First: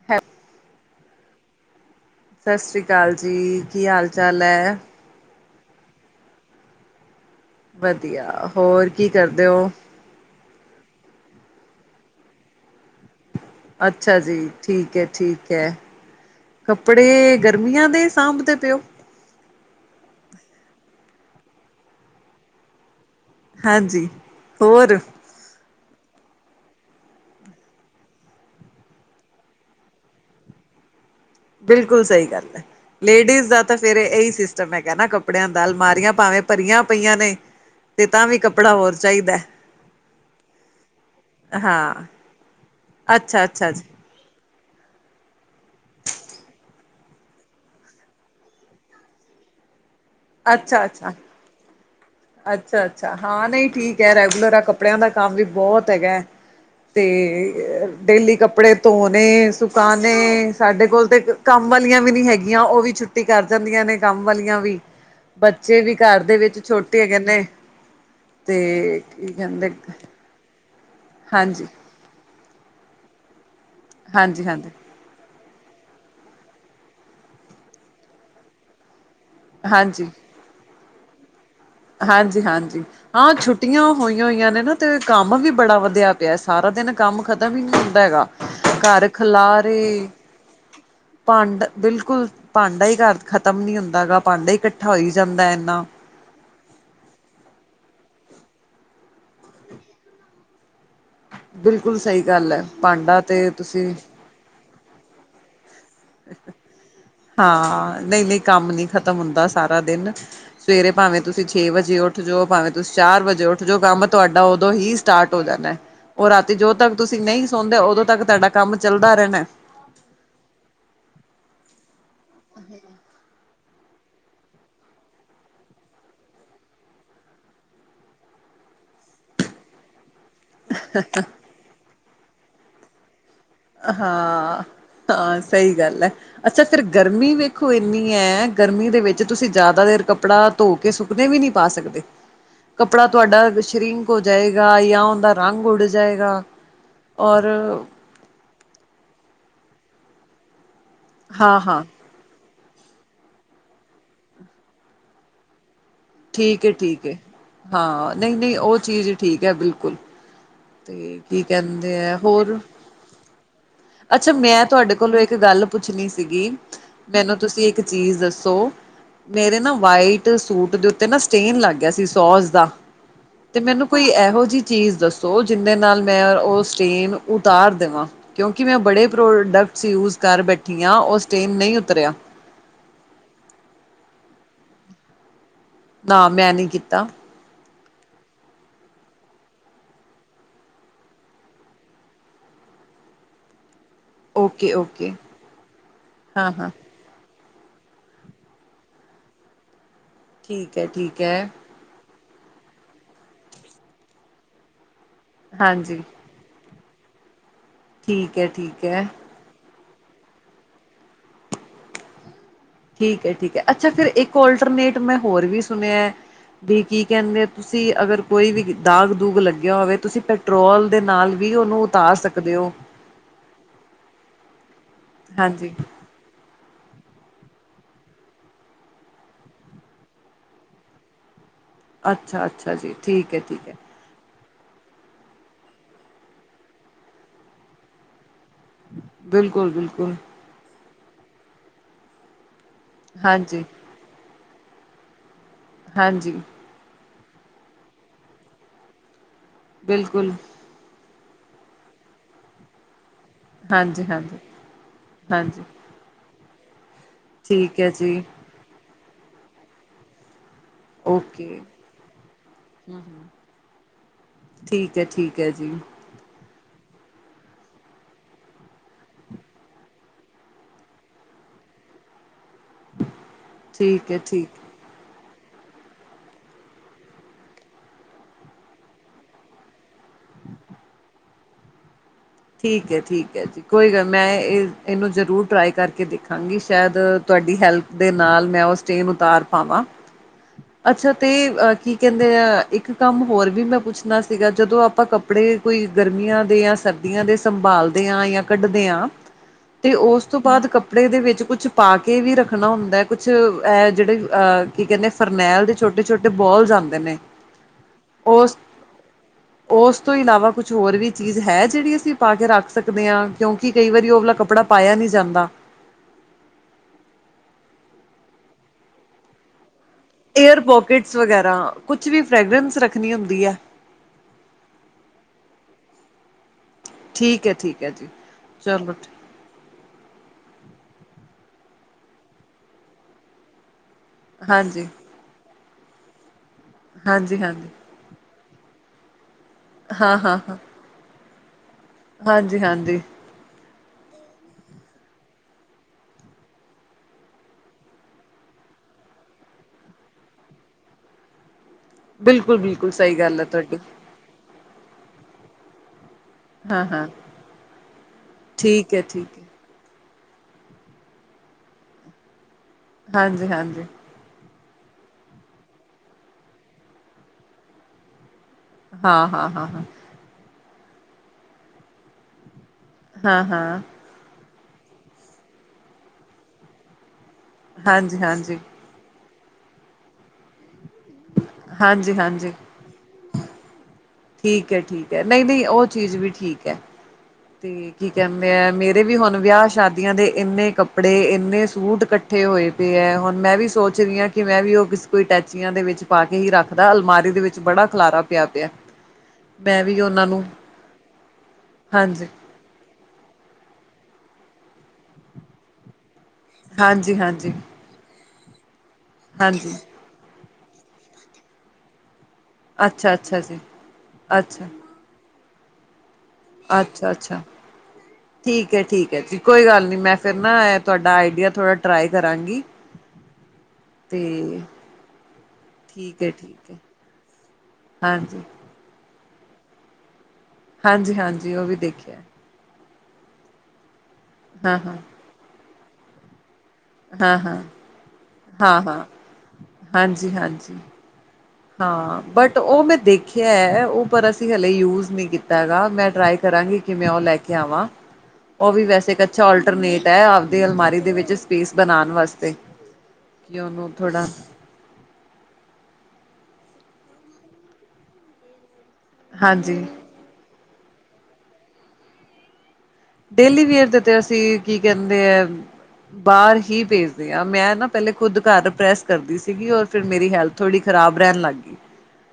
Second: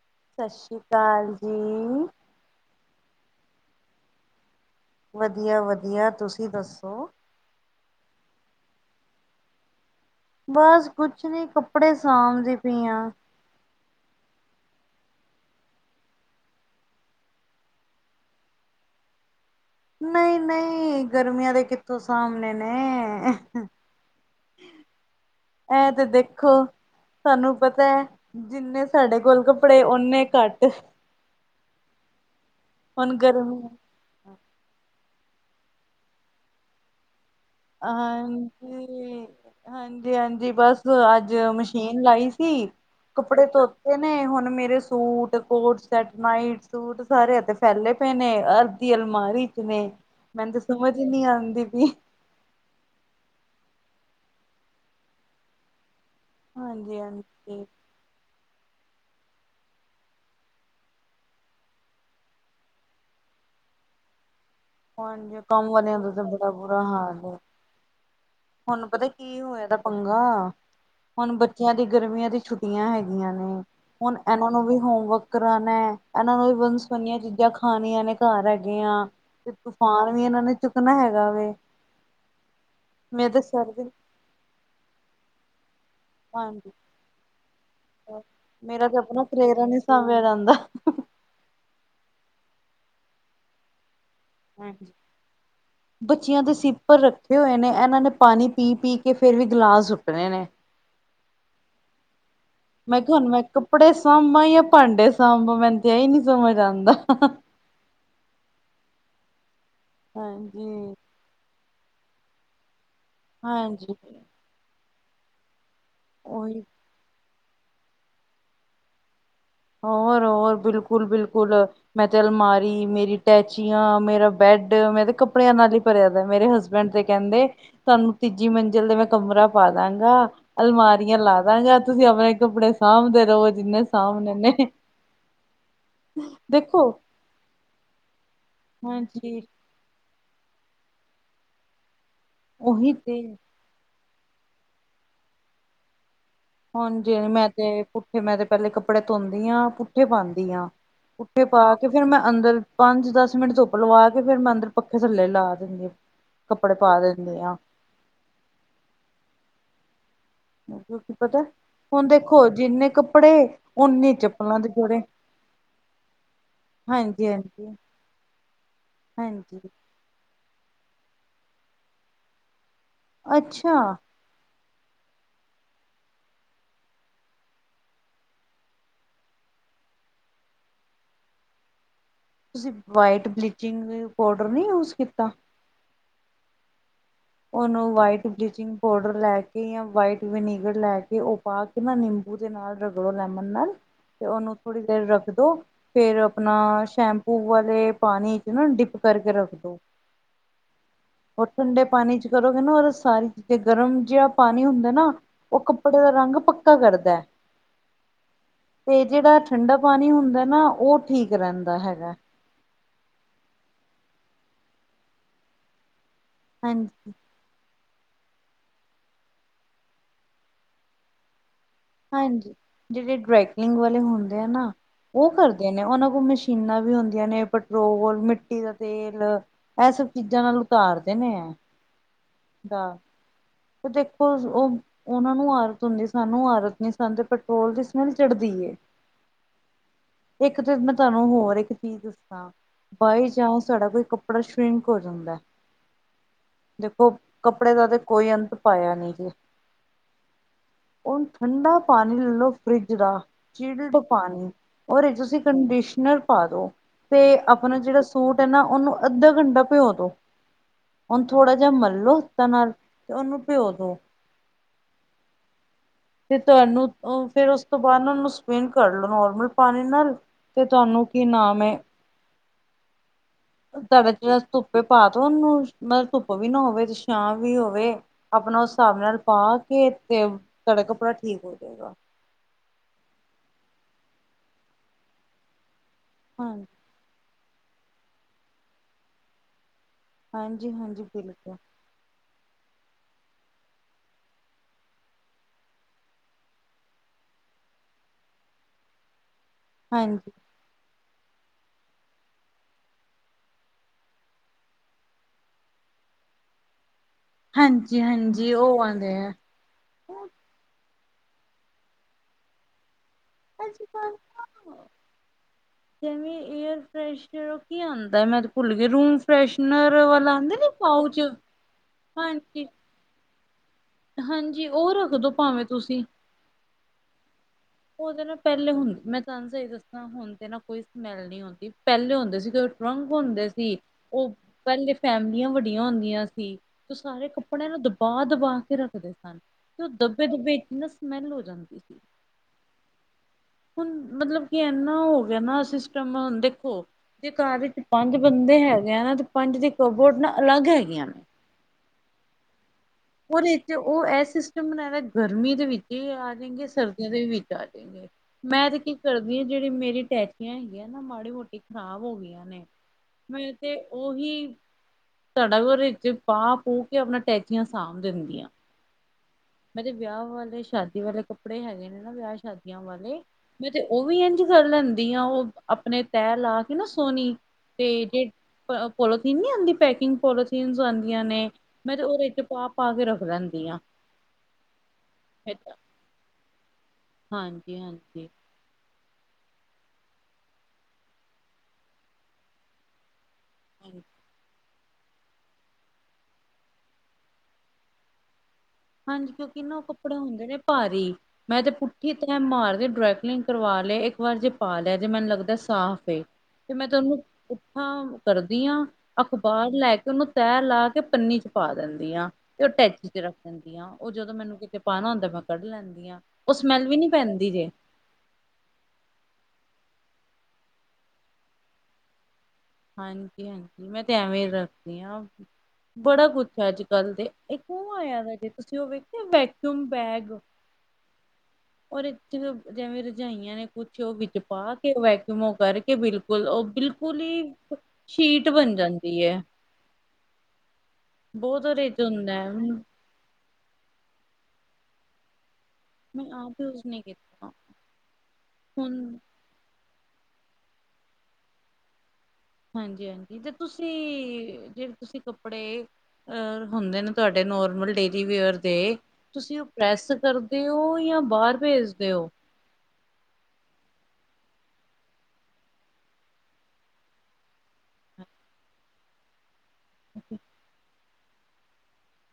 ਹੈ ਸਾਸ਼੍ਰੀ ਕਾਲ ਜੀ। ਸਾਸ੍ਰੀ ਕਾਲ ਜੀ, ਕੀ ਹਾਲ ਚਾਲ ਐ? ਵਧੀਆ-ਵਧੀਆ ਤੁਸੀਂ ਦੱਸੋ। ਵਧੀਆ ਹੋਰ ਕੀ ਕਰਦੇ ਓ। ਬਸ ਕੁਛ ਨੀ ਕੱਪੜੇ ਸਾਂਭਦੀ ਪਈ ਆਂ। ਅੱਛਾ ਜੀ ਠੀਕ ਐ ਠੀਕ ਐ। ਕੱਪੜੇ ਗਰਮੀਆਂ ਦੇ ਹੀ ਸਾਂਭਦੇ ਪਏ ਓ। ਨਈ-ਨਈ ਗਰਮੀਆਂ ਦੇ ਕਿੱਥੋਂ ਸਾਂਭਨੇ ਨੇ। ਹਾਂਜੀ ਹੋਰ ਐ ਤੇ ਦੇਖੋ ਸਾਨੂੰ ਪਤਾ ਜਿੰਨੇ ਸਾਡੇ ਕੋਲ ਕੱਪੜੇ ਉਨੇ ਘੱਟ ਬਿਲਕੁਲ ਸਈ ਗੱਲ ਐ ਹੁਣ ਲੇਡੀਜ਼ ਦਾ ਗਰਮੀ ਤਾਂ ਫਿਰ ਇਹੀ ਸਿ ਸਿਸਟਮ ਹੈਗਾ ਏ ਨਾ ਕੱਪੜਿਆਂ ਦਾ ਅਲਮਾਰੀਆਂ ਭਾਵੇਂ ਭਰੀਆਂ ਪਈਆਂ ਨੇ ਤੇ ਤਾਂ ਵੀ ਕੱਪੜਾ ਹੋਰ ਚਾਹੀਦ ਹਾਂਜੀ। ਹਾਂਜੀ-ਹਾਂਜੀ ਬਸ ਅੱਜ ਹਾਂ ਮਸ਼ੀਨ ਲਾਈ ਸੀ ਅੱਛਾ ਕੱਪੜੇ ਅੱਛਾ ਜੀ ਧੋਤੇ ਨੇ ਹੁਣ ਮੇਰੇ suit coat set night suit ਸਾਰਿਆਂ ਤੇ ਫੈਲੇ ਪਏ ਨੇ ਅਰ ਧੀ ਅਲਮਾਰੀ 'ਚ ਨੇ ਮੈਨੂੰ ਤਾਂ ਅੱਛਾ ਸਮਝ ਅੱਛਾ ਨੀ ਆਂਦੀ ਪਈ। ਅੱਛਾ-ਅੱਛਾ ਹਾਂ ਨਈ ਠੀਕ ਐ ਰੈਗੂਲਰ ਆ ਕੱਪੜਿਆਂ ਦਾ ਕੰਮ ਵੀ ਬੋਤ ਹੈਗਾ। ਤੇ ਹਾਂਜੀ-ਹਾਂਜੀ। ਅ ਡੇਲੀ ਕੱਪੜੇ ਧੋਣੇ ਸੁਕਾਣੇ ਸਾਡੇ ਕੋਲ ਤੇ ਕੰਮ ਵਾਲੀਆਂ ਵੀ ਨਈ ਹੈਗੀਆਂ ਓ ਵੀ ਛੁੱ ਛੁੱਟੀ ਕਰ ਜਾਂਦੀਆਂ ਨੇ ਕੰਮ ਵਾਲੀਆਂ ਵੀ ਹਾਂਜੀ ਹਾਂਜੀ ਕੰਮ ਬੱਚੇ ਵੀ ਵਾਲਿਆਂ ਦਾ ਘਰ ਤਾਂ ਦੇ ਬੜਾ ਵਿੱਚ ਬੁਰਾ ਛੋਟੇ ਦੇ ਗਏ ਹਾਲ ਹੈ। ਨੇ ਤੇ ਹੁਣ ਪਤਾ ਕੀ ਹੋਇਆ ਕੈਂਦੇ ਦਾ ਪੰਗਾ ਹੁਣ ਬੱਚਿਆਂ ਦੀ ਗਰਮੀਆਂ ਦੀ ਛੁੱਟੀਆਂ ਹੈਗੀਆਂ ਨੇ ਹੁਣ ਇਹਨਾਂ ਨੂੰ ਹਾਂਜੀ-ਹਾਂਜੀ, ਵੀ ਹੋਮਵਰਕ ਕਰਾਣਾ ਇਹਨਾਂ ਨੂੰ ਵੀ ਵੰਨ ਸੁਵੰਨੀਆਂ ਚੀਜ਼ਾਂ ਖਾਣੀਆਂ ਨੇ ਘਰ ਹੈਗੇ ਆ। ਤੇ ਤੂਫਾਨ ਵੀ ਇਹਨਾਂ ਨੇ ਚੁੱਕਣਾ ਹੈਗਾ ਵੇ। ਹਾਂਜੀ-ਹਾਂਜੀ ਮੇਰੇ ਹਾਂ ਤੇ ਸਿਰ ਛੁੱਟੀਆਂ ਦੀ ਹੋਈਆਂ-ਹੋਈਆਂ ਨੇ ਨਾ ਤੇ ਕੰਮ ਵੀ ਬੜਾ ਵਧਿਆ ਪਿਆ ਸਾਰਾ ਹਾਂਜੀ ਦਿਨ ਕੰਮ ਖਤਮ ਹੀ ਨਈ ਹੁੰਦ ਹੈਗਾ ਮੇਰਾ ਤੇ ਘਰ ਆਪਣਾ ਕਰੇਰਾ ਨੀ ਖਿਲਾਰੇ ਸਾਂਭਿਆ ਜਾਂਦਾ ਭਾਂਡਾ ਬਿਲਕੁਲ ਭਾਂਡਾ ਹੀ ਘਰ ਖਤਮ ਨਈ ਹੁੰਦਾ ਹੈਗਾ ਭਾਂਡਾ ਹੀ ਕੱਠਾ ਹਾਂਜੀ ਹੋਈ ਜਾਂਦਾ ਇੰਨਾ ਬੱਚਿਆਂ ਦੇ ਸੀਪਰ ਰੱਖੇ ਹੋਏ ਨੇ ਇਹਨਾਂ ਨੇ ਪਾਣੀ ਪੀ-ਪੀ ਕੇ ਫਿਰ ਵੀ ਗਿਲਾਸ ਸੁੱਟਣੇ ਨੇ। ਬਿਲਕੁਲ ਸਹੀ ਗੱਲ ਹੈ ਭਾਂਡਾ ਤੇ ਤੁਸੀਂ [unintelligible] ਆਈ ਆ ਭਾਂਡੇ ਸਾਂਭ ਮੈਨ ਤੇ ਇਹੀ ਨੀ ਸਮਝ ਆਂਦਾ। ਹਾਂ, ਨਹੀਂ ਨਹੀਂ ਕੰਮ ਨੀ ਖਤਮ ਹੁੰਦਾ ਸਾਰਾ ਦਿਨ, ਸਵੇਰੇ ਹਾਂਜੀ ਭਾਵੇ ਤੁਸੀਂ ਛੇ ਵਜੇ ਉੱਠ ਜੋ, ਭਾਵੇਂ ਤੁਸੀਂ ਚਾਰ ਵਜੇ ਉੱਠ ਜੋ ਹਾਂਜੀ ਕੰਮ ਤੁਹਾਡਾ ਉਦੋਂ ਹੀ ਸਟਾਰਟ ਹੋ ਜਾਂਨੇ। ਉਹ ਉਹੀ ਰਾਤੀ ਜਦੋਂ ਤੱਕ ਤੁਸੀਂ ਨਹੀਂ ਸੌਦੇ ਉਦੋਂ ਤੱਕ ਤੁਹਾਡਾ ਕੰਮ ਚੱਲਦਾ ਰਹਿਣੇ। ਹੋਰ ਹੋਰ, ਬਿਲਕੁਲ ਬਿਲਕੁਲ, ਮੈਂ ਤੇ ਅਲਮਾਰੀ ਮੇਰੀ ਟੈਚ ਚੀਆਂ ਮੇਰਾ ਬੈਡ, ਮੈਂ ਤੇ ਕੱਪੜਿਆਂ ਨਾਲ ਹੀ ਭਰਿਆ ਦੇ ਮੇਰੇ ਹਸਬੈਂਡ ਤੇ ਕਹਿੰਦੇ। ਤੁਹਾਨੂੰ ਤੀਜੀ ਮੰਜ਼ਿਲ ਤੇ ਮੈਂ ਕਮਰਾ ਪਾ ਦਾਂਗਾ। ਅਲਮਾਰੀਆਂ ਲਾ ਦਾਂਗਾ, ਤੁਸੀਂ ਅਪਨੇ ਕੱਪੜੇ ਸਾਂਭਦੇ ਰਹੋ ਜਿੰਨੇ ਸਾਂਭਣੇ ਨੇ। ਹਾਂ, ਹਾਂ, ਸਹੀ ਗੱਲ ਹੈ। ਅੱਛਾ ਫਿਰ ਦੇਖੋ ਗਰਮੀ ਵੇਖੋ ਏਨੀ ਹੈ ਗਰਮੀ ਦੇ ਵਿੱਚ ਹਾਂਜੀ ਤੁਸੀਂ ਜ਼ਿਆਦਾ ਦੇਰ ਕੱਪੜਾ ਧੋ ਕੇ ਸੁੱਕਨੇ ਵੀ ਨੀ ਪਾ ਸਕਦੇ, ਉਹੀ ਕੱਪੜਾ ਤੇ ਤੁਹਾਡਾ ਸ਼ਰੀ ਕੀ ਹੋ ਜਾਏਗਾ, ਯਾ ਉਹਦਾ ਰੰਗ ਉੱਡ ਜਾਏਗਾ। ਹਾਂਜੀ ਔਰ ਮੈਂ ਤੇ ਪੁੱਠੇ ਮੈਂ ਤੇ ਪੈਲੇ ਕੱਪੜੇ ਧੋਂਦੀ ਆਂ ਪੁੱਠੇ ਪਾਂਦੀ ਆਂ। ਪੁਠੇ ਪਾ ਹਾਂ-ਹਾਂ ਕੇ ਫਿਰ ਮੈਂ ਅੰਦਰ ਪੰਜ ਦਸ ਮਿੰਟ ਧੁੱਪ ਲਵਾ ਕੇ ਫਿਰ ਮੈਂ ਅੰਦਰ ਪੱਖੇ ਥੱਲੇ ਲਾ ਦਿੰਦੀ ਆਂ। ਠੀਕ ਏ ਠੀਕ ਏ ਹਾਂ ਨਈ-ਨਈ ਓ ਚੀਜ਼ ਠੀਕ ਏ ਬਿਲਕੁਲ ਕਿਉਂਕਿ ਤੇ ਪਤਾ ਕੀ ਕੈਂਦੇ ਹੁਣ ਆ ਦੇਖੋ ਹੋਰ ਜਿੰਨੇ ਕੱਪੜੇ ਓਨੇ ਅੱਛਾ ਚੱਪਲਾਂ ਮੈਂ ਦੇ ਤੁਹਾਡੇ ਜੋੜੇ ਕੋਲੋਂ ਇੱਕ ਗੱਲ ਪੁੱਛਣੀ ਸੀਗੀ ਹਾਂਜੀ ਮੈਨੂੰ ਤੁਸੀਂ ਹਾਂਜੀ ਇੱਕ ਚੀਜ਼ ਦੱਸੋ ਮੇਰੇ ਹਾਂਜੀ ਨਾ ਵਾਈਟ ਸੂਟ ਦੇ ਉੱਤੇ ਨਾ ਸਟੇਨ ਲੱਗ ਗਿਆ ਸੀ ਸੋਜ ਦਾ ਤੇ ਅੱਛਾ ਮੈਨੂੰ ਕੋਈ ਇਹੋ ਜਿਹੀ ਚੀਜ਼ ਦੱਸੋ। ਤੋ ਜਿੰਦੇ ਨਾਲ ਮੈਂ ਓ ਸਟੇਨ ਉਤਾਰ ਦੇਵਾਂ। ਕਿਉਂਕਿ ਮੈਂ ਬੜੇ ਪ੍ਰੋਡਕਟਸ ਯੂਜ ਕਰ ਬੈਠੀ ਹਾਂ ਓ ਸਟੇਮ ਨਈ ਉਤਰਿਆਂ। ਤੁਸੀਂ ਵਾਈਟ ਬਲੀਚਿੰਗ ਪਾਊਡਰ ਨਈ ਯੂਜ ਕੀਤਾ। ਨਾਂ, ਮੈਂ ਨੀਂ ਕੀਤਾ। ਉਹਨੂੰ ਵਾਈਟ ਬਲੀਚਿੰਗ ਪੋਡਰ ਲੈ ਕੇ ਜਾਂ ਵਾਈਟ ਵਿਨੀੇਗਰ ਲੈ ਕੇ ਉਹ ਪਾ ਕੇ ਨਾ ਨਿੰਬੂ ਦੇ ਨਾਲ ਰਗੜੋ, ਲੈਮਨ ਨਾਲ। ਤੇ ਉਹਨੂੰ ਓਕੇ ਥੋੜ੍ਹੀ ਦੇਰ ਓਕੇ ਰੱਖ ਦੋ, ਫਿਰ ਹਾਂ ਹਾਂ ਆਪਣਾ ਸ਼ੈਂਪ ਪੂ ਵਾਲੇ ਪਾਣੀ ਚ ਨਾ ਡਿਪ ਕਰਕੇ ਰੱਖ ਦੋ। ਠੀਕ ਹੈ, ਠੀਕ ਹੈ। ਪਾਨੀ ਚ ਕਰੋਗੇ ਨਾ ਉਹਦਾ ਸਾਰੀ ਚੀਜ਼ ਗਰਮ ਜਿਹਾ ਪਾਨੀ ਹੁੰਦੈ ਨਾ, ਉਹ ਕੱਪੜੇ ਹਾਂਜੀ ਦਾ ਰੰਗ ਪੱਕ ਕਾ ਕਰਦੈ ਠੀਕ ਹੈ ਠੀਕ ਤੇ ਹੈ ਜਿਹੜਾ ਠੰਡਾ ਪਾਨੀ ਹੁੰਦੈ ਨਾ, ਉਹ ਠੀਕ ਰਹਿੰਦਾ ਹੈਗਾ। ਠੀਕ ਹੈ, ਠੀਕ ਹੈ। ਅੱਛਾ, ਫਿਰ ਇੱਕ ਓਲਟਰਨੇਟ ਮੈਂ ਹੋਰ ਵੀ ਸੁਣਿਐ, ਬਈ ਕੀ ਹਾਂਜੀ ਕਹਿੰਦੇ ਤੁਸੀ, ਅਗਰ ਕੋਈ ਵੀ ਦਾਗ ਦੂਗ ਲੱਗਿਆ ਹੋਵੇ, ਤੁਸੀਂ ਪੈਟਰੋਲ ਦੇ ਨਾਲ ਵੀ ਉਹਨੂੰ ਉਤਾਰ ਹਾਂਜੀ, ਸਕਦੇ ਹੋ ਜਿਹੜੇ ਡਰੈਕਲਿੰਗ ਵਾਲੇ ਹੁੰਦੇ ਐ ਨਾ, ਉਹ ਕਰਦੇ ਹਾਂਜੀ ਨੇ, ਉਹਨਾਂ ਕੋਲ ਮਸ਼ੀਨ ਮਸ਼ੀਨਾਂ ਵੀ ਹੁੰਦੀਆਂ ਨੇ, ਪਟਰੋਲ, ਮਿੱਟੀ ਦਾ ਤੇਲ ਇਹ ਸਭ ਚੀਜ਼ਾਂ ਨਾਲ ਉਤਾਰਦੇਣੇ ਇਹ ਅੱਛਾ-ਅੱਛਾ ਜੀ, ਠੀਕ ਹੈ, ਠੀਕ ਹੈ। ਬਸ, ਉਹ ਉਹਨਾ ਨੂੰ ਆਦਤ ਹੁੰਦੀ, ਸਾਨੂੰ ਆਦਤ ਨੀ ਸਾਨ ਤੇ ਪੈਟਰੋਲ ਦੀ ਸਮੈਲ ਚੜਦੀ ਏ। ਬਿਲਕੁਲ, ਬਿਲਕੁਲ। ਇੱਕ ਤੇ ਮੈਂ ਤੁਹਾਨੂੰ ਹੋਰ ਇੱਕ ਚੀਜ਼ ਦੱਸਾਂ, ਬਾਈ ਹਾਂਜੀ ਚਾਂਸ ਤੁਹਾਡਾ ਕੋਈ ਕੱਪੜਾ ਬੜਾ ਸ਼੍ਰਿੰਕ ਹੋ ਜਾਂਦੈ ਹਾਂਜੀ। ਦੇਖੋ, ਕੱਪੜੇ ਦਾ ਤੇ ਕੋਈ ਅੰਤ ਪਾਇਆ ਨਹੀਂ। ਬਿਲਕੁਲ। ਔ ਠੰਡਾ ਪਾਨੀ ਲਲੋ, ਫਰਿੱਜ ਦਾ ਚਿਲਡ ਹਾਂਜੀ ਹਾਂਜੀ ਪਾਨੀ, ਉਰੇ 'ਚ ਤੁਸੀਂ ਹਾਂਜੀ ਕੰਡੀਸ਼ਨਰ ਪਾਦੋ ਤੇ ਆਪਣਾ ਠੀਕ ਹੈ ਜੇੜਾ ਜੀ ਸੂਟ ਤੇ ਨਾ ਓਨੂੰ ਅੱਧਾ ਘੰਟਾ ਭਿਓ ਦੋ ਔਨ ਥੋੜਾ ਓਕੇ ਜਾ ਮੱਲੋ ਹੱਤਾਂ ਨਾਲ ਤੇ ਉਹਨੂੰ ਭਿਓ ਦੋ ਠੀਕ ਐ, ਠੀਕ ਐ ਜੀ ਤੇ ਤੁਆਨੂੰ ਓ ਫੇਰ ਉਸ ਤੋਂ ਬਾਦ ਨਾ ਉਨੂੰ ਸਪਿੰਨ ਕਰ ਲਓ ਨੋਰਮਲ ਪਾਨੀ ਨਾਲ ਤੇ ਤੁਆਨੂੰ ਕੀ ਨਾਮ ਏ ਠੀਕ ਹੈ [unintelligible] ਠੀਕ ਧੁੱਪੇ ਪਾ ਦੋ ਉਨੂੰ ਨਾਲ ਧੁੱਪ ਵੀ ਨਾ ਹੋਵੇ ਤੇ ਛਾਹ ਵੀ ਹੋਵੇ ਆਪਣਾ ਉਸ ਹਿਸਾਬ ਨਾਲ ਪਾ ਕੇ ਤੇ ਤਾਡਾ ਕੱਪੜਾ ਠੀਕ ਹੋ ਜਾਏਗਾ। ਠੀਕ ਹੈ ਠੀਕ ਹੈ ਜੀ ਕੋਈ ਗੱਲ ਮੈਂ ਇਹ ਇਹਨੂੰ ਜ਼ਰੂਰ ਟਰਾਈ ਕਰਕੇ ਹਾਂ ਦੇਖਾਂਗੀ ਸ਼ਾਇਦ ਤੁਹਾਡੀ ਹੈਲਪ ਦੇ ਨਾਲ ਮੈਂ ਓ ਸਟੇਨ ਉਤਾਰ ਪਾਵਾਂ। ਹਾਂਜੀ-ਹਾਂਜੀ, ਅੱਛਾ ਤੇ ਬਿਲਕੁਲ। ਕੀ ਕਹਿੰਦੇ ਇੱਕ ਕੰਮ ਹੋਰ ਵੀ ਮੈਂ ਪੁੱਛਨਾ ਸੀਗਾ ਜਦੋਂ ਆਪਾਂ ਕੱਪੜੇ ਕੋਈ ਗਰਮੀਆਂ ਦੇ ਯਾ ਸਰਦੀਆਂ ਦੇ ਸੰਭਾਲਦੇ ਹਾਂ ਯਾ ਕੱਢਦੇ ਹਾਂ ਤੇ ਉਸ ਹਾਂਜੀ ਤੋਂ ਬਾਅਦ ਕੱਪੜੇ ਕੱਪੜੇ ਦੇ ਵਿੱਚ ਕੁਛ ਪਾ ਕੇ ਵੀ ਰੱਖਣਾ ਹੁੰਦਾ ਹੈ ਕੁਛ, ਇਹ ਜਿਹੜੇ ਅਹ ਕੀ ਕਹਿੰਦੇ ਫਰਨੈਲ ਦੇ ਛੋਟੇ-ਛੋਟੇ ਬੋਲਸ ਆਦੇ ਨੇ ਹਾਂਜੀ - ਹਾਂਜੀ, ਉਹ ਆਂਦੇ ਐ। ਓਸ ਤੋਂ ਇਲਾਵਾ ਕੁਛ ਹੋਰ ਵੀ ਚੀਜ਼ ਹੈ ਜਿਹੜੀ ਅਸੀਂ ਪਾ ਕੇ ਰੱਖ ਸਕਦੇ ਹਾਂ? ਕਿਉਂਕਿ ਅੱਜ ਕਈ ਵਾਰੀ ਉਹ ਵਾਲਾ ਕੱਪੜਾ ਪਾਇਆ ਨਹੀਂ ਜਾਂਦਾ। ਜੈਵੇ ਏਅਰ ਫਰੈਸ਼ਨਰ, ਊਹ ਕੀ ਆਂਦਾ ਹੈ ਮੈਂ ਤੇ ਭੁੱਲ ਗਈ, ਰੂਮ ਫਰੈਸ਼ਨਰ ਵਾਲਾ ਆਂਦੇ ਏਅਰ ਨੀ ਪੋਕਟਸ ਪਾਊਚ ਹਾਂਜੀ। ਕਿੰਨੀ ਹੁੰਦੀ ਆ? ਹਾਂਜੀ, ਉਹ ਰੱਖਦੋ ਭਾਵੇਂ, ਤੁਸੀਂ। ਠੀਕ ਹੈ, ਠੀਕ ਹੈ ਜੀ ਉਹਦੇ ਨਾਲ ਪਹਿਲੇ ਚਲੋ ਹੁੰਦੇ ਮੈਂ ਤਾਨ ਸਈ ਦੱਸਾਂ ਹੁਣ ਤੇ ਨਾ ਕੋਈ ਸਮੈਲ ਨੀ ਹੂੰਦੀ, ਪੈਲੇ ਹੁੰਦੇ ਸੀ, ਜਦੋਂ ਟਰੱਕ ਹੁੰਦੇ ਸੀ। ਉਹ ਹਾਂਜੀ ਪੈਲੇ ਫੈਮਲੀਆਂ ਵੱਡੀਆਂ ਹੁੰਦੀਆਂ ਸੀ ਤੇ ਸਾਰੇ ਹਾਂਜੀ ਕੱਪੜਿਆਂ ਹਾਂਜੀ ਨੂੰ ਦਬ ਦਬਾ-ਦਬਾ ਕੇ ਰੱਖਦੇ ਸਨ, ਤੇ ਉਹ ਹਾਂ ਦੱਬੇ-ਦੱਬੇ ਇੱਕ ਨਾ ਸਮੈਲ ਹੋ ਜਾਂਦੀ ਸੀ। ਹਾਂਜੀ-ਹਾਂਜੀ। ਹੁਨ ਮਤਲਬ ਕਿ ਐਨਾ ਹੋ ਗਿਆ ਨਾ ਸਿਸਟਮ ਦੇਖੋ ਜੇ ਘਰ ਇਚ ਪੰਜ ਬੰਦੇ ਹੈਗੇ ਆ ਨਾ ਤੇ ਪੰਜ ਦੇ ਕਬੋਰਡ ਨਾ ਅਲੱਗ ਹੈਗੀਆਂ ਨੇ ਬਿਲਕੁਲ-ਬਿਲਕਲ ਉਦੇ ਚ ਉਹ ਏ ਸਿਸਟਮ ਬਨਾਇਆ ਦਾ ਗਰਮੀ ਦੇ ਵਿੱਚ ਈ ਆ ਜਾਏਗੇ ਹਾਂ ਹਾਂ ਸਰਦੀਆਂ ਦੇ ਵਿੱਚ ਆ ਜਾਏਗੇ। ਮੈਂ ਤੇ ਕੀ ਠੀਕ ਹੈ ਕਰਦੀ ਠੀਕ ਆ ਹੈ ਜੇੜੀ ਮੇਰੀ ਟੇਚੀਆਂ ਹੈਗੀਆਂ ਨਾ ਮਾੜੀ ਮੋਟੀ ਖਰਾਬ ਹੋ ਗਈਆਂ ਨੇ, ਹਾਂਜੀ ਮੈਂ ਤੇ ਹਾਂਜੀ ਓ ਉਹੀ [unintelligible] ਚ ਪਾ ਪੂ ਕੇ ਆਪਣਾ ਟੈਚੀਆਂ ਸਾਂਭ ਦਿੰਦੀ ਆਂ। ਹਾਂ, ਹਾਂ, ਹਾਂ ਮੈਂ ਤੇ ਹਾਂ ਵਿਆ ਵਾਲੇ ਸ਼ਾਦੀ ਵਾਲੇ ਕੱਪੜੇ ਹੈਗੇ ਨੇ ਨਾ ਵਿਆਹ ਸ਼ਾਦੀਆਂ ਵਾਲੇ ਹਾਂ ਮੈਂ ਹਾਂ ਤੇ ਉ ਈ ਇੰਝ ਕਰ ਲੈਂਦੀ ਆ ਉਹ ਆਪਣੇ ਤੈਅ ਲਾ ਕੇ ਨਾ ਸੋਣੀ ਤੇ ਹਾਂਜੀ ਜੇ ਹਾਂਜੀ ਪ ਅ ਪੋਲੋਥੀਨ ਨੀ ਆਂਦੀ ਪੈਕਿੰਗ ਪੋਲੋਥੀਨਜ਼ ਆਂਦੀਆਂ ਨੇ ਮੈਂ ਤੇ ਹਾਂਜੀ ਉਦੇ 'ਚ ਹਾਂਜੀ ਪਾ ਪਾ ਕੇ ਰੱਖ ਲੈਂਦੀ ਆ। ਠੀਕ ਏ, ਠੀਕ ਏ, ਨਈ-ਨਈ ਓ ਚੀਜ਼ ਵੀ ਠੀਕ ਐ। ਤੇ ਹਾਂਜੀ ਕੀ ਹਾਂਜੀ ਕੈਦੇ ਆ ਮੇਰੇ ਵੀ ਹੁਣ ਵਿਆਹ ਸ਼ਾਦੀਆਂ ਦੇ ਇੰਨੇ ਕੱਪੜੇ ਇੰਨੇ ਸੂਟ ਕੱ ਠੇ ਹੋਏ ਪੇ ਐ ਹੁਣ ਮੈਂ ਵੀ ਸੋਚ ਹਾਂਜੀ ਰੀਆਂ ਕਿ ਮੈਂ ਵੀ ਉ ਕਿਸ ਕੋਈ ਟੈਚੀਆਂ ਦੇ ਵਿੱਚ ਪਾ ਕੇ ਹੀ ਰੱਖਦਾ ਅਲਮਾਰੀ ਦੇ ਵਿੱਚ ਬੜਾ ਖਲਾਰਾ ਪਿਆ ਪਿਆ ਹਾਂਜੀ ਕਿਉਂਕਿ ਨਾ ਉ ਮੈਂ ਵੀ ਕੱਪੜੇ ਉਹਨਾਂ ਨੂੰ ਹੁੰਦੇ ਨੇ ਭਾਰੀ ਮੈਂ ਤੇ ਪੁੱਠੀ ਹਾਂਜੀ ਤੇੈ ਮਾਰਦੇ ਡਰੈਕਲਿਨ ਕਰਵਾ ਲੇ ਇੱਕ ਵਾਰ ਜੇ ਪਾ ਲੇ ਜੇ ਮੈਨੂੰ ਲੱਗਦਾ ਸਾਫ਼ ਏ ਤੇ ਮੈਂ ਤੇ ਹਾਂਜੀ ਓਨੁ ਹਾਂਜੀ ਹਾਂ ਕਰਦੀ ਆਂ ਅਖ਼ਬਾਰ ਹਾਂਜੀ ਲੈ ਕੇ ਉਨੂੰ ਤੈ ਲਾ ਕੇ ਪੰਨੀ ਚ ਪਾ ਦਿੰਦੀ ਆਂ ਫੇਰ ਟੈਚੀ ਅੱਛਾ 'ਚ ਰੱਖ ਅੱਛਾ ਜੀ ਲੈਂਦੀ ਆ ਓ ਜਦੋਂ ਮੈਨੂੰ ਅੱਛਾ ਕਿਤੇ ਪਾਣਾ ਹੁੰਦਾ ਮੈਂ ਕੱਢ ਲੈਂਦੀ ਆ। ਅੱਛਾ-ਅੱਛਾ ਠੀਕ ਏ, ਠੀਕ ਏ ਜੀ ਕੋਈ ਗੱਲ ਨੀ ਮੈਂ ਫੇਰ ਨਾ ਤੁਆਡਾ ਆਈਡੀਆ ਥੋੜਾ ਟਰਾਈ ਕਰਾਂਗੀ ਹਾਂਜੀ ਹਾਂਜੀ ਮੈਂ ਤੇ ਐਵੇਂ ਰੱਖਦੀ ਆ। ਠੀਕ ਬੜਾ ਹੈ ਕੁੱਛ ਐ ਠੀਕ ਹੈ ਅੱਜ ਕੱਲ ਦੇ ਇੱਕ ਆਇਆ ਵਾ ਹਾਂਜੀ ਜੇ ਤੁਸੀਂ ਉਹ ਵੇਖਿਆ ਵੈਕਊਮ ਬੈਗ। ਹਾਂਜੀ ਹਾਂਜੀ ਓ ਵੀ ਔਰ ਦੇਖਿਆ। ਇੱਥੇ ਤਾਂ ਜਿਵੇਂ ਰਜਾਈਆਂ ਨੇ ਕੁਛ ਵਿੱਚ ਪਾ ਹਾਂ ਕੇ ਹਾਂ ਵੈਕਮ ਕਰਕੇ ਬਿਲਕੁਲ ਓ ਬਿਲਕੁਲ ਹਾਂ ਈ ਹਾਂ ਸ਼ੀਟ ਬਣ ਹਾਂ-ਹਾਂ, ਜਾਂਦੀ ਏ। ਹਾਂਜੀ-ਹਾਂਜੀ। ਹਾਂ ਬਟ ਓ ਮੈਂ ਦੇਖਿਆ ਐ ਉਹ ਪਰ ਅਸੀਂ ਹਲੇ ਯੂਜ ਨੀ ਕੀਤਾ ਹੈਗਾ। ਮੈਂ ਟਰਾਈ ਆਪ ਕਰਾਂਗੀ ਯੂਜ ਕਿ ਨਹੀਂ ਮੈਂ ਓ ਲੈ ਕੀਤਾ ਕੇ ਆਵਾਂ ਉਹ ਵੀ ਹੁਣ ਵੈਸੇ ਕ ਅੱਛਾ ਆਲਟਰਨੇਟ ਐ ਆਪਦੇ ਅਲਮਾਰੀ ਦੇ ਵਿੱਚ ਸਪੇਸ ਬਣਾਣ ਵਾਸਤੇ। ਹਾਂਜੀ ਹਾਂਜੀ ਤੇ ਕਿ ਉਹਨੂੰ ਥੋੜਾ ਤੁਸੀਂ ਜੇ ਤੁਸੀਂ ਕੱਪੜੇ ਅ ਹੁੰਦੇ ਨੇ ਤੁਆਡੇ ਨੋਰਮਲ ਡੇਲੀਵੇਅਰ ਦੇ ਤੁਸੀਂ ਓ ਹਾਂਜੀ, ਪ੍ਰੈੱਸ ਕਰਦੇ ਓਂ ਜਾ ਬਾਰ ਪੇਜਦੇ ਔ? ਡੇਲੀ ਵੀਅਰ ਦੇ ਤੇ ਅਸੀਂ ਕੀ ਕੇਂਦੇ ਐ ਬਾਰ ਹੀ ਭੇਜਦੀ ਆ ਮੈਂ ਨਾ ਪੈਲੇ ਖੁਦ ਘਰ ਪ੍ਰੈਸ ਕਰਦੀ ਸੀਗੀ ਔਰ ਫਿਰ ਮੇਰੀ ਹੈਲਥ ਥੋੜ੍ਹੀ ਖ਼ਰਾਬ ਰੈਨ ਲੱਗ ਗੀ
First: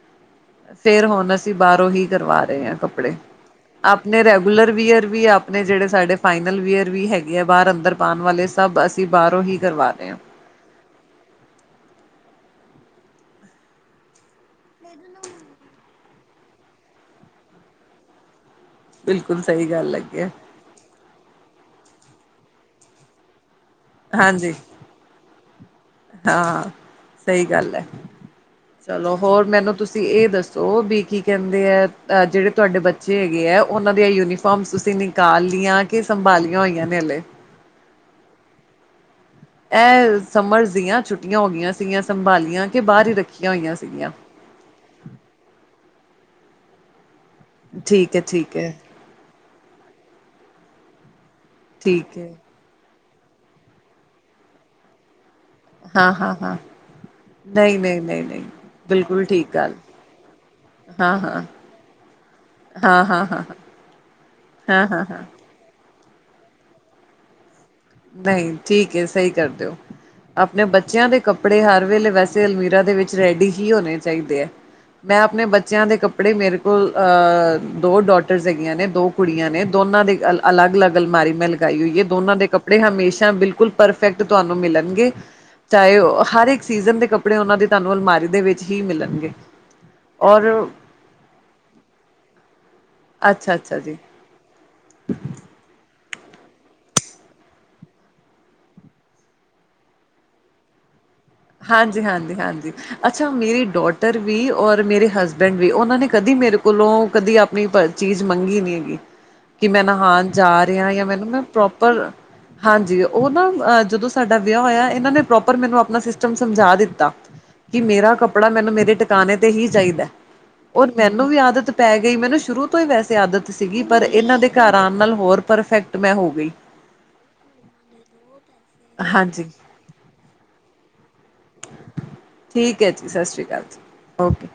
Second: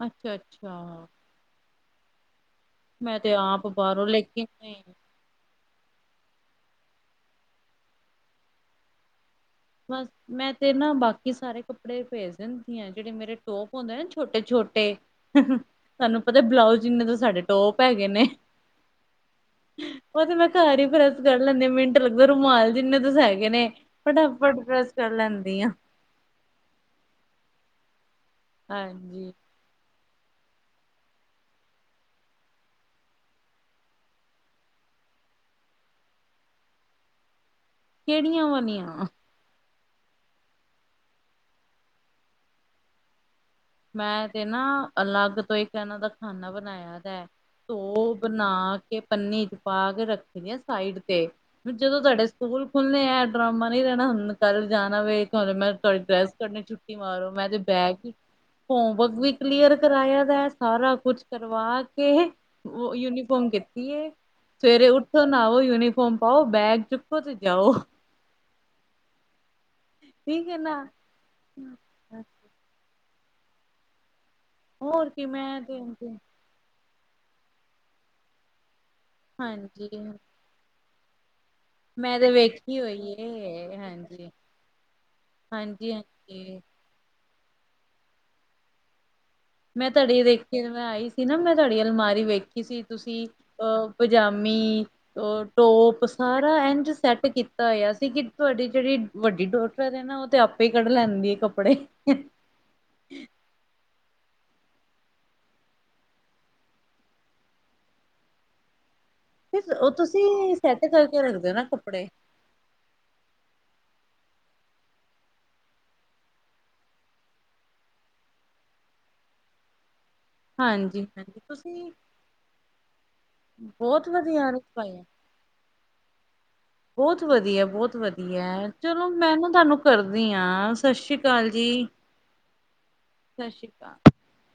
ਅੱਛਾ ਫੇਰ ਅੱਛਾ ਹੁਣ ਅਸੀ ਬਾਰੋਂ ਹੀ ਕਰਵਾ ਰਹੇ ਆਂ ਕੱਪੜੇ ਮੈਂ ਤੇ ਆਪ ਬਾਹਰੋਂ ਆਪਣੇ ਲੇਕਿਨ ਰੈਗੂਲਰ ਨਹੀਂ ਵੀਅਰ ਵੀ ਆਪ ਆਪਣੇ ਜੇੜੇ ਸਾਡੇ ਫਾਈਨਲ ਵੀਅਰ ਵੀ ਹੈਗੇ ਆ ਬਾਰ ਅੰਦਰ ਪਾਣ ਵਾਲੇ ਸਭ ਅਸੀਂ ਬਾਰੋਂ ਈ ਕਰਵਾ ਬਸ ਰਹੇ ਆਂ ਮੈਂ ਤੇ ਨਾ ਬਾਕੀ ਸਾਰੇ ਕੱਪੜੇ ਪੇਜ ਦੇਂਦੀ ਆ, ਜੇੜੇ ਮੇਰੇ ਟੋਪ ਹੁੰਦੇ ਨਾ ਛੋਟੇ-ਛੋਟੇ ਤੁਆਨੂੰ ਪਤਾ ਏ ਬਲਾਊਜ ਇੰਨੇ ਤੇ ਸਾਡੇ ਟੋਪ ਹੈਗੇ ਨੇ ਬਿਲਕੁਲ, ਸਈ ਗੱਲ ਹੈੱਗੀ ਉਹ ਏ। ਤੇ ਮੈਂ ਘਰ ਈ ਪ੍ਰੈਸ ਕਰ ਲੈਂਦੇ ਮਿੰਟ ਲੱਗਦਾ ਰੁਮਾਲ ਜਿੰਨੇ ਤਾ ਹੈਗੇ ਨੇ ਫਟਾ ਹਾਂਜੀ ਫਟ ਪ੍ਰੈਸ ਕਰ ਲੈਂਦੀ ਆ। ਹਾਂ ਸਈ ਗੱਲ ਐ, ਚਲੋ ਹਾਂਜੀ ਹੋਰ ਮੈਨੂੰ ਤੁਸੀਂ ਤੁਸੀਂ ਏ ਦੱਸੋ ਵੀ ਕੀ ਕੇਂਦੇ ਅ ਜੇੜੇ ਤੁਆਡੇ ਬੱਚੇ ਹੈਗੇ ਏ ਉਨਾਂ ਦੀਆਂ ਯੂਨੀਫਾਰਮਸ ਤੁਸੀਂ ਨੀ ਕਾਲੀਆਂ ਕਿ ਸੰਭਾਲੀਆਂ ਹੋਈਆਂ ਨੇ ਹਲੇ ਕੇੜੀਆਂ ਵਾਲੀਆਂ? ਐਹ ਸਮਰਸ ਦੀਆਂ ਛੁੱਟੀਆਂ ਹੋ ਗਈਆਂ ਸੀਗੀਆਂ ਸੰਭਾਲੀਆਂ ਕੇ ਬਾਰ ਈ ਰੱਖੀਆਂ ਹੋਈਆਂ ਸੀ। ਮੈਂ ਤੇ ਨਾ ਅਲੱਗ ਤੋਂ ਇੱਕ ਇਨਾਂ ਦਾ ਖਾਨਾ ਬਣਾਇਆ ਤਾਂ ਠੀਕ ਹੈ ਧੋ-ਬਣਾ ਠੀਕ ਹੈ ਕੇ ਪੰਨੀ ਚ ਪਾ ਕੇ ਰੱਖੀਦੀ ਆ ਸਾਈਡ ਤੇ। ਹੁਣ ਜਦੋਂ ਠੀਕ ਤੁਆਡੇ ਹੈ ਸਕੂਲ ਖੁੱਲਨੇ ਐ ਡਰਾਮਾ ਨਈ ਰੈਣਾ ਹੁਣ ਕੱਲ ਜਾਣਾ ਵੇ। ਕੱਲ ਮੈਂ ਤੁਆਡੀ ਹਾਂ ਡਰੈਸ ਹਾਂ ਹਾਂ ਕੱਢਣੀ ਛੁੱਟੀ ਮਾਰੋ ਮੈਂ ਤੇ ਨਹੀਂ ਨਹੀਂ ਬੈਗ ਈ ਨਹੀਂ ਨਹੀਂ ਹੋਮਵਰਕ ਬਿਲਕੁਲ ਵੀ ਠੀਕ ਗੱਲ ਕਲੀਅਰ ਕਰਾਇਆ ਦੈ ਸਾਰਾ ਹਾਂ ਕੁਛ ਹਾਂ ਕਰਵਾ ਕੇ ਔ ਹਾਂ ਹਾਂ ਹਾਂ ਯੂਨੀਫੋਮ ਕੀਤੀ ਏ ਹਾਂ ਸਵੇਰੇ ਹਾਂ ਹਾਂ ਉੱਠੋ ਨਾ ਔ, ਯੂਨੀਫੋਮ ਪਾਔ, ਬੈਗ ਚੁੱਕੋ ਤੇ ਜਾਔ। ਨਈ ਠੀਕ ਏ ਸਈ ਕਰ ਦੇ ਔ। ਠੀਕ ਐ ਆਪਣੇ ਨਾ। ਬੱਚਿਆਂ ਦੇ ਕੱਪੜੇ ਹਰ ਵੇਲੇ ਵੈਸੇ ਚ ਅਲਮੀਰਾ ਦੇ ਵਿੱਚ ਰੈਡੀ ਹੀ ਹੋਣੇ ਚਾਈ ਦੇ ਐ। ਹੋਰ ਮੈਂ ਕੀ ਆਪਣੇ ਤੇ ਬੱਚਿਆਂ ਦੇ ਕੱਪੜੇ ਮੇਰੇ ਲ ਅ ਦੋ ਡੋਟਰਸ ਹੈਗੀਆਂ ਨੇ, ਦੋ ਕੁੜੀਆਂ ਨੇ। ਦੋਨਾਂ ਹਾਂਜੀ ਦੀ ਅਲੱਗ-ਅਲੱਗ ਅਲਮਾਰੀ ਮੈਂ ਗਾਈ ਹੋਈ ਏ, ਮੈਂ ਤੇ ਦੋਨਾਂ ਦੇ ਕੱਪ ੜੇ ਵੇਖੀ ਹੋਈ ਹਮੇਸ਼ਾ ਬਿਲਕੁਲ ਏ ਪਰਫੈਕਟ ਹਾਂਜੀ, ਤੁਆਨੂੰ ਮਿਲਣਗੇ ਹਾਂਜੀ, ਚਾਏ ਔ ਹਰ ਹਾਂਜੀ। ਇੱਕ ਸੀਜ਼ਨ ਦੇ ਕੱਪੜੇ ਔਨਾਂ ਦੀ ਤੁਆਨੂੰ ਅਲਮਾਰੀ ਦੇ ਵਿੱਚ ਹੀ ਮਿਲਣਗੇ। ਮੈਂ ਤੁਆਡੀ ਦੇਖੀ ਔਰ ਸੀ, ਮੈਂ ਆਈ ਸੀ ਨਾ ਮੈਂ ਤੁਆਡੀ ਅਲਮਾਰੀ ਵੇਖੀ ਸੀ, ਤੁਸੀ ਅੱਛਾ-ਅੱਛਾ ਅ ਜੀ। ਪਜਾਮੀ ਔਰ ਟੋਪ ਸਾਰਾ ਇੰਝ ਸੈੱਟ ਕੀਤਾ ਹੋਇਆ ਸੀ ਕਿ ਤੁਆਡੀ ਜੜੀ ਵੱਡੀ ਡੋਟਰ ਏ ਨਾ ਔ ਤੇ ਆਪੇ ਈ ਕੱਢ ਲੈਂਦੀ। ਕੱਪੜੇ। ਹਾਂਜੀ, ਹਾਂਜੀ, ਹਾਂਜੀ। ਅੱਛਾ, ਮੇਰੀ ਡੋਟਰ ਵੀ ਔਰ ਮੇਰੇ ਹਸਬੈਂਡ ਵੀ ਔਨਾਂ ਨੇ ਕਦੀ ਮੇਰੇ ਕੋਲੋਂ ਕਦੀ ਅਪ ਣੀ ਪ ਚੀਜ਼ ਮੰਗੀ ਨੀ ਹੈਗੀ ਕਿ ਮੈਂ ਉਹ ਨਾਹਾਨ ਤੁਸੀਂ ਜਾ ਸੈੱਟ ਰਿਹਾ ਯਾਂ ਕਰਕੇ ਮੈਨੂੰ ਨਾ ਰੱਖਦੇ ਹੋ ਕੱਪੜੇ ਪ੍ਰੋਪਰ ਹਾਂਜੀ ਔ ਨਾ ਅ ਜਦੋਂ ਸਾਡਾ ਵਿਆ ਹੋਇਐ ਏਨਾਂ ਨੇ ਪ੍ਰੋਪਰ ਮੈਨੂੰ ਆਪਣਾ ਸਿਸ ਟਮ ਸਮਝਾ ਦਿੱਤਾ ਕਿ ਮੇਰਾ ਕੱਪੜਾ ਮੈਨੂੰ ਮੇਰੇ ਟਿਕਾਣੇ ਤੇ ਹੀ ਚਾਈਦੈ। ਔਰ ਹਾਂਜੀ, ਮੈਨੂੰ ਵੀ ਹਾਂਜੀ ਆਦਤ ਪੈ ਤੁਸੀਂ ਗਈ। ਮੈਨੂੰ ਸ਼ੁਰੂ ਤੋਂ ਈ ਵੈਸੇ ਆਦਤ ਸੀਗੀ ਪਰ ਬਹੁਤ ਏਨਾਂ ਦੇ ਵਧੀਆ ਘਰ ਆਣ ਨਾਲ ਹੋਰ ਪਰਫੈਕ ਟ ਮੈਂ ਹੋ ਗਈ। ਬੋਤ ਵਧੀਐ, ਬੋਤ ਵਧੀਐ ਚਲੋ ਮੈਂ ਨਾ ਹਾਂਜੀ। ਤੁਆਨੂੰ ਕਰਦੀ ਆਂ ਸਸ ਸ੍ਰੀ ਕਾਲ ਜੀ। ਸਸ ਸ਼੍ਰੀ ਕਾਲ। ਔਕੇ।